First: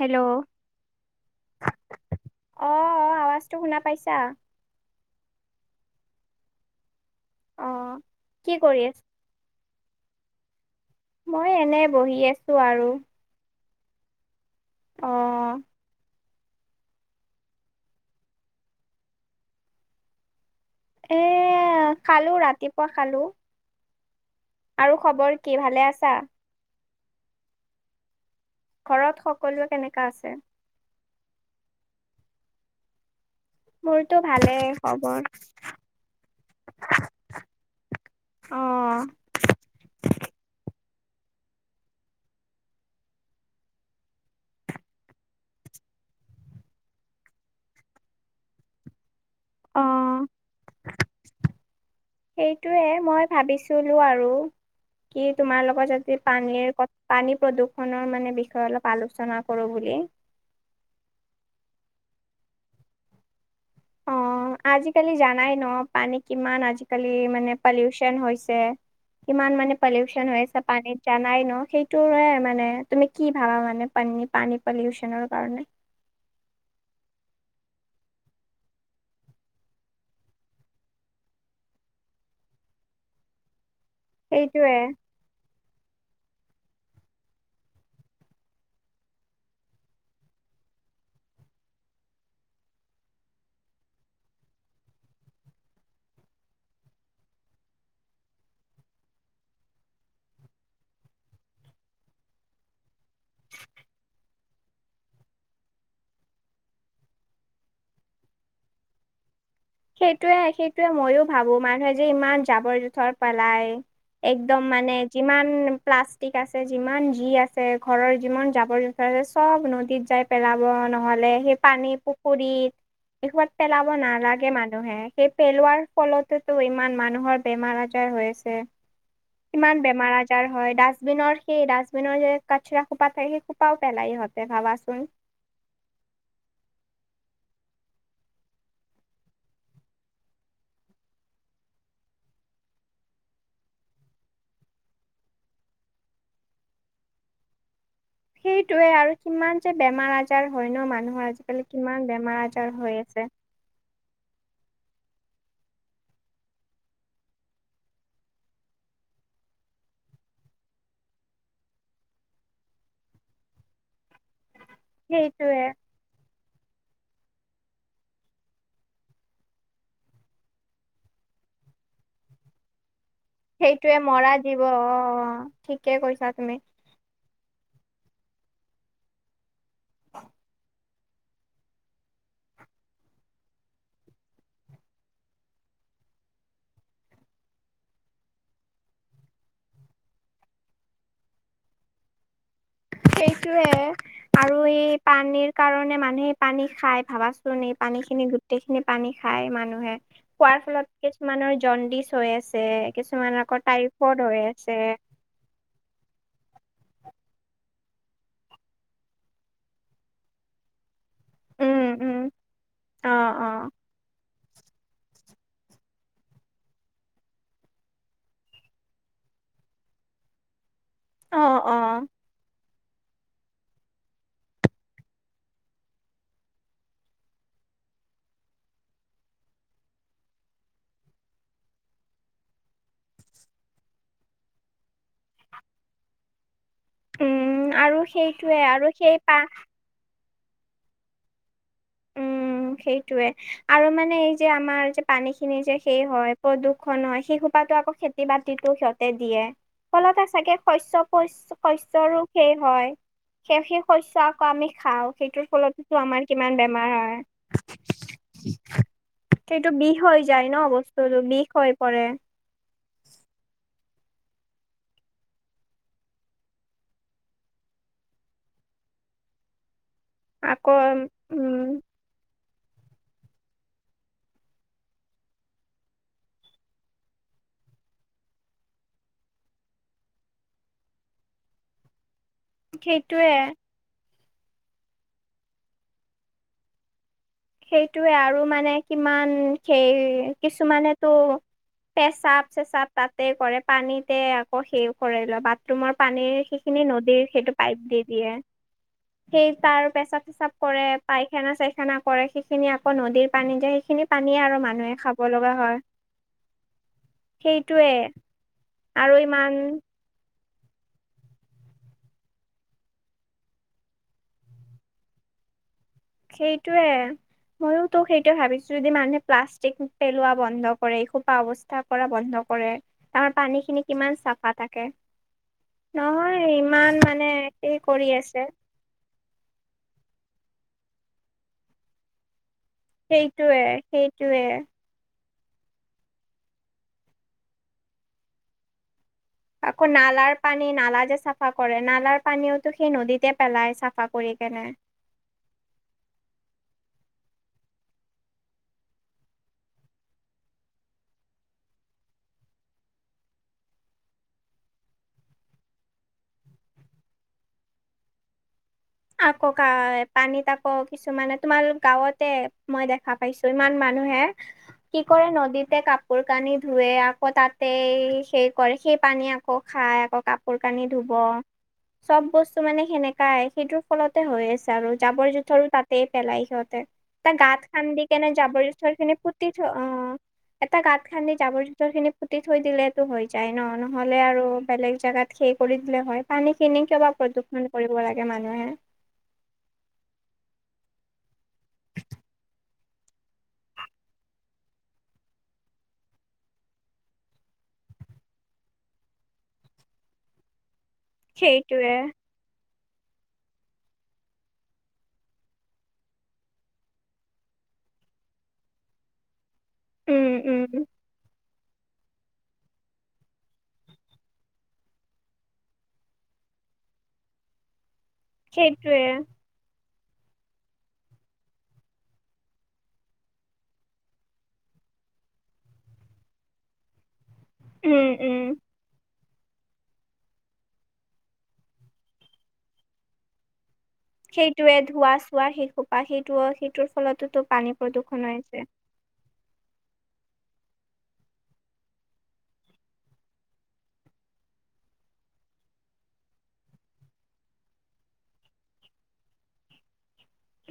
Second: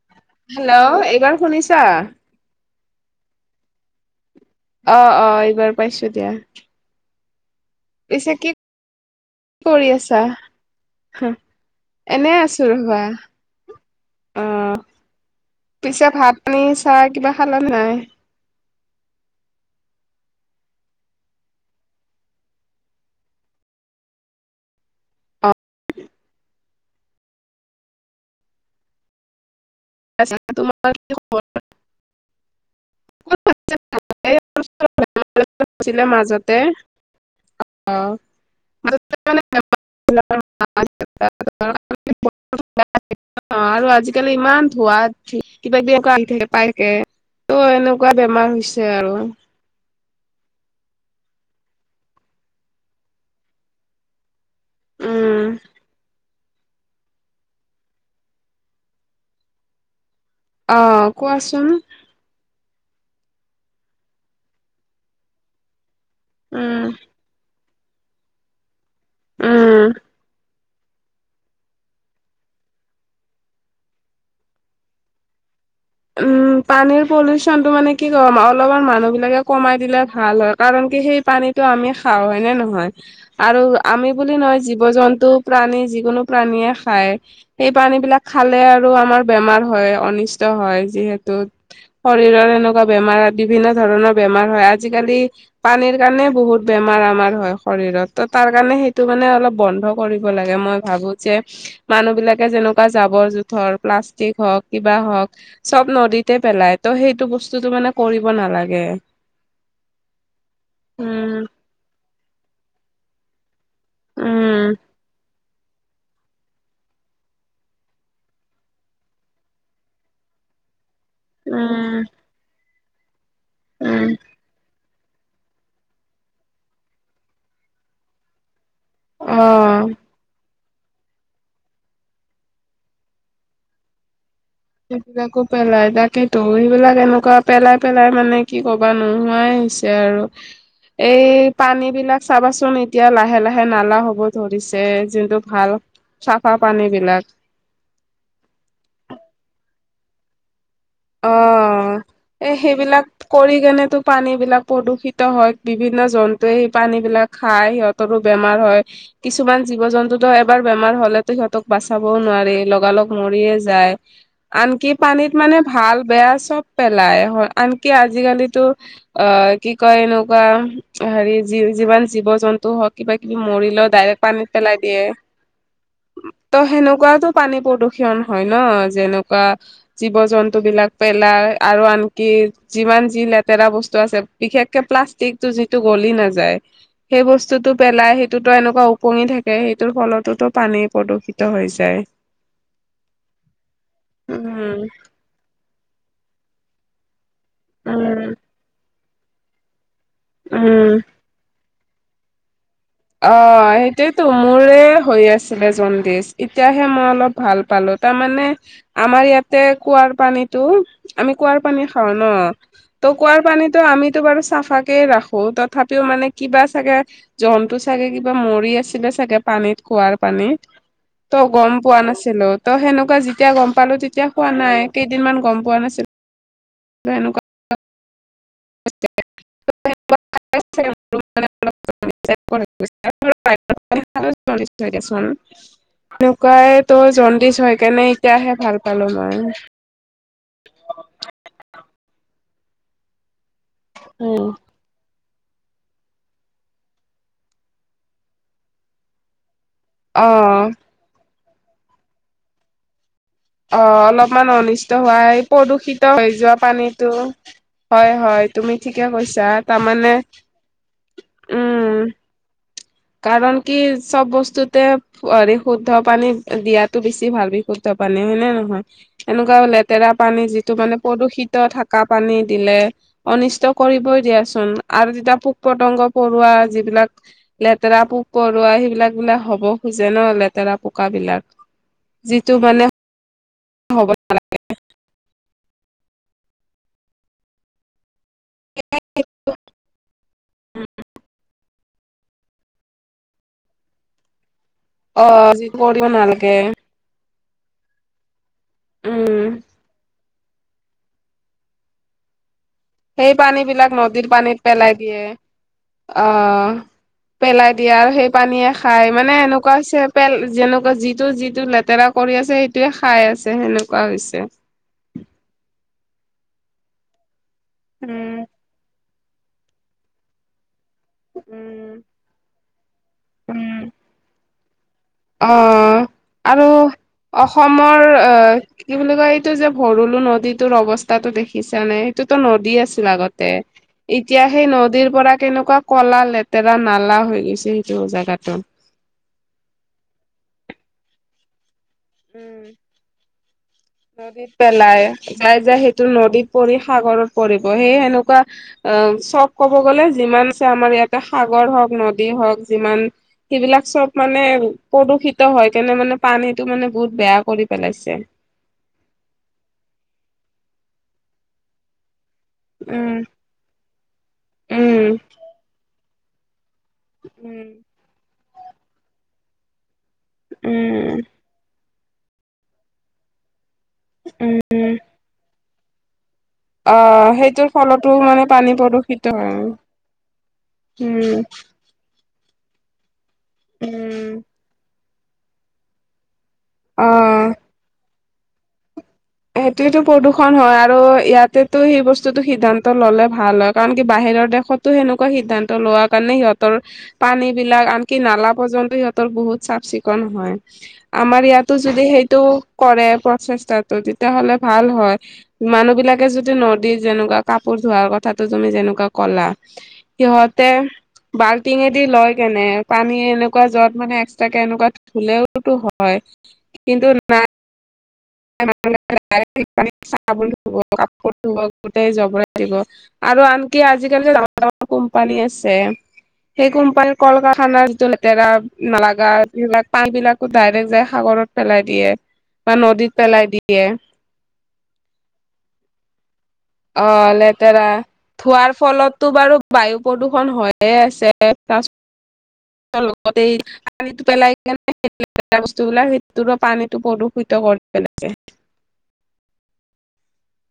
Hello. Hello এইবাৰ শুনিছা? অহ', অহ' আৱাজটো শুনা পাইছা? অহ', অহ'। এইবাৰ পাইছোঁ দিয়া। অহ, পিছে কি কৰি আছে? কি কৰি আছা? হম এনে বহি এনেই আছো আছোঁ আৰু ৰবা। অহ, অ', পিছে ভাত পানী চাহ কিবা খালা নে নাই? এ খালোঁ ৰাতিপুৱা খালোঁ। আৰু খবৰ অ কি ভালে আছা? ঘৰত সকলোৱে। কেনেকা আছে? তোমাৰ কি খবৰ। [inaudible] [unintelligible] মোৰতো ভালে খবৰ। মাজতে। অহ। অ', [unintelligible] [unintelligible] আৰু আজিকালি ইমান। ধোৱাত কিবা কিবি এনেকুৱা থাকে পাই থাকে ত' এনেকুৱা বেমাৰ হৈছে আৰু। অহ। সেইটোৱে মই ভাবিছিলো আৰু। কি উম। তোমাৰ লগত যদি। পানীৰ পানী প্ৰদূৰণৰ মানে বিষয়ে অলপ আলোচনা কৰোঁ বুলি। অহ কোৱাচোন। অ আজিকালি জানাই নহ পানী কিমান উম আজিকালি মানে। পালিউচন হৈছে কিমান মানে উম। পালিউচন হৈ আছে। পানীত জানাই নহ সেইটোৰে মানে তুমি কি ভাবা মানে পানী, পানী পালিউচনৰ কাৰণে। উম পানীৰ পলুচনটো মানে কি কম অলপমান মানুহ বিলাকে কমাই দিলে ভাল হয় কাৰণ। সেই পানীটো আমি খাওঁ হয় নে নহয় আৰু। আমি বুলি নহয় সেইটোয়ে জীৱ জন্তু প্ৰাণী যিকোনো। প্ৰাণীয়ে খায় সেই পানী বিলাক খালে আৰু আমাৰ বেমাৰ হয় অনিষ্ট হয়। যিহেতু শৰীৰৰ এনেকুৱা বেমাৰ বিভিন্ন ধৰণৰ বেমাৰ হয় আজিকালি পানী। [unintelligible] কাৰণে বহুত বেমাৰ আমাৰ হয় শৰীৰত টো তাৰ কাৰণে সেইটো মানে অলপ বন্ধ কৰিব লাগে মই ভা ভাবোঁ যে মানুহ বিলাকে যেনেকুৱা জাবৰ-জোথৰ প্লাষ্টিক হওঁক কিবা হওঁক। চব নদীতে পেলাই টো' সেইটো বস্তুটো মানে কৰিব নালাগে। সেইটোৱে সেইটোৱে মইও উম ভাবোঁ মানুহে যে ইমান জাবৰ-জোথৰ পেলায়। একদম উম মানে যিমান। উম প্লাষ্টিক আছে যিমান যি আছে ঘৰৰ যিমান জাৱৰ-জোথৰ আছে চব নদীত যাই পেল [unintelligible] নহ'লে সেই পানী উম পুখুৰীত [unintelligible] পেলাব উম নালাগ [unintelligible] সেই পেলোৱাৰ ফলতেটো ইমান মানুহৰ বেমাৰ আজাৰ হৈ আছে। অ ইমান বেমাৰ আজাৰ হয়। ডাষ্টবিনৰ সেই ডাষ্টবিনৰ যে কাচৰা খোপা থাকে সেই খোপাও পেলাই ইহঁত সেইবিলাকো পেলাই তাকেইতো সেইবিলাক এনেকুৱা। পেলাই পেলাই মানে কি কবা নোহোৱাই হৈছে আৰু। এই পানী বিলাক চাবাচোন এতিয়া লাহে লাহে নালা হ'ব ধৰিছে যোনটো ভাল। চাফা পানী বিলাক। সেইটোৱে আৰু কিমান যে বেমাৰ আজাৰ। হয় ন মানুহৰ অ আজিকালি কিমান বেমাৰ এই আজাৰ হৈ সেইবিলাক আছে। কৰি কেনেটো পানী বিলাক প্ৰদূষিত। [unintelligible] হয় বিভিন্ন জন্তুৱে সেই পানীবিলাক খাই সিহঁতৰো বেমাৰ হয় কিছুমান জীৱ-জন্তু। [unintelligible] এবাৰ বেমাৰ হ'লেতো সিহঁতক বাচাবও নোৱাৰি লগালগ মৰিয়ে যায়। আনকি পানীত মানে। সেইটোৱে ভাল বেয়া চব পেলায় হয় আনকি আজিকালিটো অ কি কয় এনেকুৱা। হেৰি যি-যিমান জীৱ-জন্তু হওঁক। কিবা কিবি মৰিলেও সেইটোৱে ডাইৰেক্ট মৰা পানীত জীৱ অ পেলাই দিয়ে ঠিকে কৈছা ত তুমি সেনেকুৱাটো পানী প্ৰদূ ষণ হয় নহ যেনেকুৱা জীৱ জন্ [unintelligible] পেলাই আৰু আনকি যিমান যি লেতেৰা বস্তু আছে বিশেষকে প্লাষ্টিকটো যিটো। গলি নাযায় সেই বস্তুটো পেলাই সেইটোতো এনেকুৱা ওপঙি থাকে সেইটোৰ ফলতো পানী। [unintelligible] প্ৰদূষিত হৈ যায়। [inaudible] সেইটোৱে আৰু উম এই পানীৰ কাৰণে মানুহে পানী খাই ভাবা। পানী খিনি উম গোটেই খিনি পানী খাই মানুহে খোৱাৰ ফলত উম কিছুমানৰ জণ্ডিচ। হৈ আছে। অ কিছুমানৰ আকৌ টাইফইড সেইটোৱেতো হৈ আছে। মোৰে হৈ আছিলে জণ্ডিছ এতিয়াহে মই অলপ। ভাল পালো, তাৰমানে আমাৰ ইয়াতে কুঁৱাৰ পানীতটো। আমি কুঁৱাৰ পানী উম খাওঁ উম ন, ত, অ কুঁৱাৰ পানীতো অ আমিতো বাৰু চাফাক কে ৰাখো, তথাপিও মানে কিবা চাগে জন্তু চাগে কিবা মৰি আছিলে চাগে, পানীত কুৱাৰ পানীত ত' অ গম অ পোৱা নাছিলো। ত, সেনেকুৱা যেতিয়া গম পালো, তেতিয়া হোৱা নাই, কেইদিনমান গম পোৱা নাছিলো। জন ক [inaudible] চোন এনেকুৱাই। ত, জণ্ডিছ উম হৈ আৰু কেনে এতিয়াহে সেইটোৱে ভাল আৰু পালো সেই পা মই। উম, সেইটয়ে আৰু মানে এই উম। যে আমাৰ যে পানী খিনি যে, সেই হয় প্ৰদূ্ষন হয়। সেই সোপাতো আকৌ খেতি বাতিতো সিহঁতে দিয়ে। ফলত চাগে অ', শস, শস্য ৰ শেষ হয়। সেই, সেই, অ', শস্য আকৌ অলপমান আমি অনিষ্ট খাওঁ। হোৱাই সেইটোৰ ফলততো প্ৰদূষিত আমাৰ হৈ কিমান যোৱা বেমাৰ পানীটো। হয় হয়, হয়, তুমি ঠিকে কৈছা সটো বিষ তাৰমানে হৈ যায় ন, অৱস্থ বিষ হৈ উম, পৰে। কাৰণ কি চব বস্তুতে হৰি শুদ্ধ পানী দিয়াতটো বেছি ভাল বিশুদ্ধ পানী হয় নে, নহয়, এনেকুৱা লেতেৰা পানী আকৌ যিটো মানে উম প্ৰদূষিত থকা পানীত দিলে অনিষ্ট কৰিবই দিয়াচোন আৰু যেতিয়া পোক, পতংগ পৰুৱা যিবিলাক লেতেৰা পোক, পৰুৱা সেইবিলাক বিলাক হ'ব খোজে ন, লেতেৰা পোকাবলাক সেইটয়ে। হ'ব, নালাগে। সেইটোৱে আৰু মানে কিমান সেই কিছুমানেতো পেচাব, চেচাব তাতে কৰে পানীতে। সেই কৰিই অ লোৱা যি বাথৰুমৰ কৰিব পানীৰ নালাগে সেইখিনি নদীৰ সেইটো পাইপ দি দিয়ে। সেই উম তাৰ পেচাব, চেচাব কৰে, পাইখানা, চাইখানা কৰে। সেইখিনি আকৌ নদীৰ সেই পানী যায় বিলাক সেইখিনি নদীৰ পানীয়ে আৰু পানীত পেলাই মানুহে খাব দিয়ে, লগা হয় আহ। পেলাই সেইটোৱে দিয়ে আৰু সেই পানীয়ে আৰু খাই মানে ইমান এনেকুৱা হৈছে পেল যেনেকুৱা যিটো, যিটো লেতেৰা কৰি আছে, সেইটোয়ে খাই আছে, সেনেকুৱা হৈছে। [unintelligible] সেইটোয়ে ময়ো তো, উম সেইটোয়ে ভাবিছো যদি মানুহে প্লাষ্টিক পেলোৱা বন্ধ। কৰে খোপা অৱস্থাৰ পৰা বন্ধ কৰে। আমাৰ পানী খিনি কিমান চাফা থাকে। অ'। নহয় আৰু ইমান মানে সেই কৰি অসমৰ অ, আছে কি বুলি কয়, এইটো যে ভৰলো নদীত অৱস্থাতো দেখিছা নে, সটোতো নদী আছিল আগতে, সেইটোৱে এতিয়া সেইটোৱে সেই নদীৰ পৰা কেনেকুৱা কলা লেতেৰা নালা হৈ গৈছে, সেইটো জোগাতো। আকৌ নালাৰ পানী নালা যে চাফা কৰে। নালাৰ উম, পানীওতো সেই নদীতে পেলাই চাফা কৰি নদীত কেনে পেলাই যাই, যাই সেইটো নদীত পৰি সাগৰত পৰিব। সেই সেনেকুৱা অ, চব ক'ব গ'লে যিমান আছে, আমাৰ ইয়াতে সাগৰ হওক নদী হওক যিমান সেইবিলাক চব মানে প্ৰদূষিত হয়, কেনে, মানে পান সেইটো মানে বহুত বেয়া কৰি পেলাইছে। আকৌ কাই পানীত আকৌ কিছুমানে তোমাৰ গাঁৱত তে, মই দেখা উম পাইছো ইমান মানুহে কি উম কৰে নদীতে কাপোৰ, কানি ধুৱে আকৌ তাতে সেই কৰে, সেই পানী আকৌ খাই আকৌ। কাপোৰ, কানি ধুব উম চব বস্তু মানে সেনেকাই, সেইটো। ফলতে হৈ আছে আৰু উম জাবৰ, জোথৰো তাতেই পেলাই। অ ত, গাঁত সেইটোৰ খান্দি ফলতো কেনে মানে জাবৰ পানী খিনি প্ৰদূষিত পু, থ, হয় অ'। এটা গাঁত খানদি উম যাবৰ, জৰ খিনি ফুটি থৈ দিলেতটো হৈ যায় ন, নহলে উম আৰু বেলেগ জাগাত সেই কৰি দিলে হয়। পানী কিনি কিয় বা অ প্ৰদূষণ কৰিব লাগে মানুহে। সেইটোয়ো প্ৰদূষণ হয় আৰু ইয়াতেতটো সেই বস্তুতটো সিদ্ধান্ত ল'লে ভাল হয়, কাৰণ কি বাহিৰ ব সনেকুৱা সিান্ত ল কাৰণ সহতৰ পানী বিলাক আনকি না পৰ স বহুত চাফ চিকুণ হয় আমাৰ ইয়াতো সেইটোৱে যদি সেইটো কৰে প্ৰচোত তেতিয়াাহ'লে ভাল হয় মানুহ বিলাকে যদি নদী যেনেকুৱা কাপোৰ ধোৱাৰ কথাাতটো তুমি যেনে এনেকুৱা কলা উম উম সিহঁতে ব টিঙেদি লয় কেনে পানী এনেকুৱা য্বত মানে এক্সট্ৰাকে এনেকুৱা ধুলেওতো হয় কিন্তু নাই সেইটোৱে [inaudible] চ বুলি ধুব কাপোৰ ধুব গোটেই জবৰাই দিব আৰু আনকি আজিকালি কোম্পানী আছে সেই কোম্পানী কল কাৰখানাৰ উম যিটো উম লেতেৰা নালাগা এইিলাক পান বিলাকো ডাইৰেক্ট যাই সাগৰত পেলাই দিয়ে বা নদীত পেলাই দিয়ে সেইটোৱে ধোৱা চোৱা শিশোপা সেইটো সেইটোৰ অ ফলতোতো পানী লেতেৰা প্ৰদূৰ্ষণ হৈছে ধোৱাৰ ফলতো বাৰু বায়ু প্ৰদূষণ হৈয়ে আছে লগতে পানীটো পেলাই কেনে বস্তুবলাক সেইটো পানীটো প্ৰদূষিত আছে [unintelligible]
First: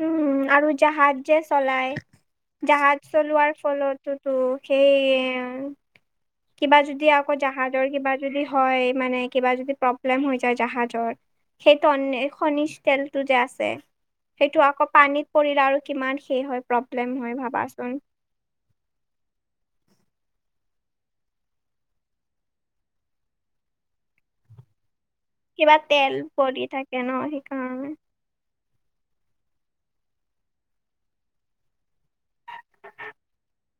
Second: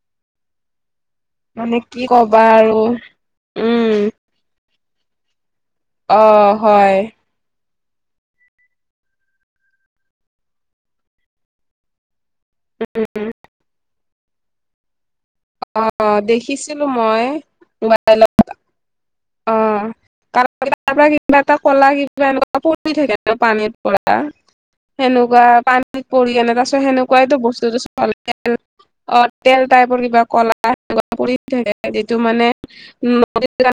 উমম আৰু জাহাজ যে মানে চলাই কি কবা আৰু জাহাজ চলোৱাৰ উম ফলতোতো সেই অ কিবা হয় যদি আকৌ যাহাজ হয় খনিজ তেলতটো উম যে আছে সেইটো আকৌ পানীত শৰীৰ আৰু কিমান অ' শেষ হয় দেখিছিলো প্ৰব্লেম মই হয় ভাবাচোন মোবাইলত অ', কাৰ তাৰ পৰা কিবা এটা ক'লা কিবা এনেকুৱা পৰি থাকে ন পানীৰ পৰা সেনেকুৱা কিবা পানী তেল পৰি আনে তাৰাছত থাকে ন সেনেকুৱাইতো বস্তুতো চ সেইকাৰণে অ', তেল টাইপৰ কিবা কলা আহ কৰি থাকে যিটো মানে উ নদ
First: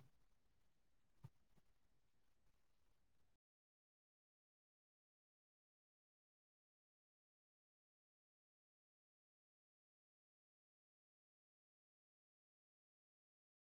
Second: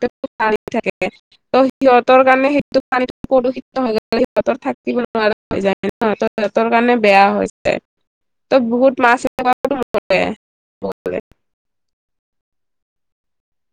থাকে ত সিহঁতৰ কাৰণে সেইটো পানী প্ৰদূষিত হৈ গ সিহঁতৰ থাকিব সিহতৰ কাৰণে বেয়া হৈছে তই বহুত মাছ এ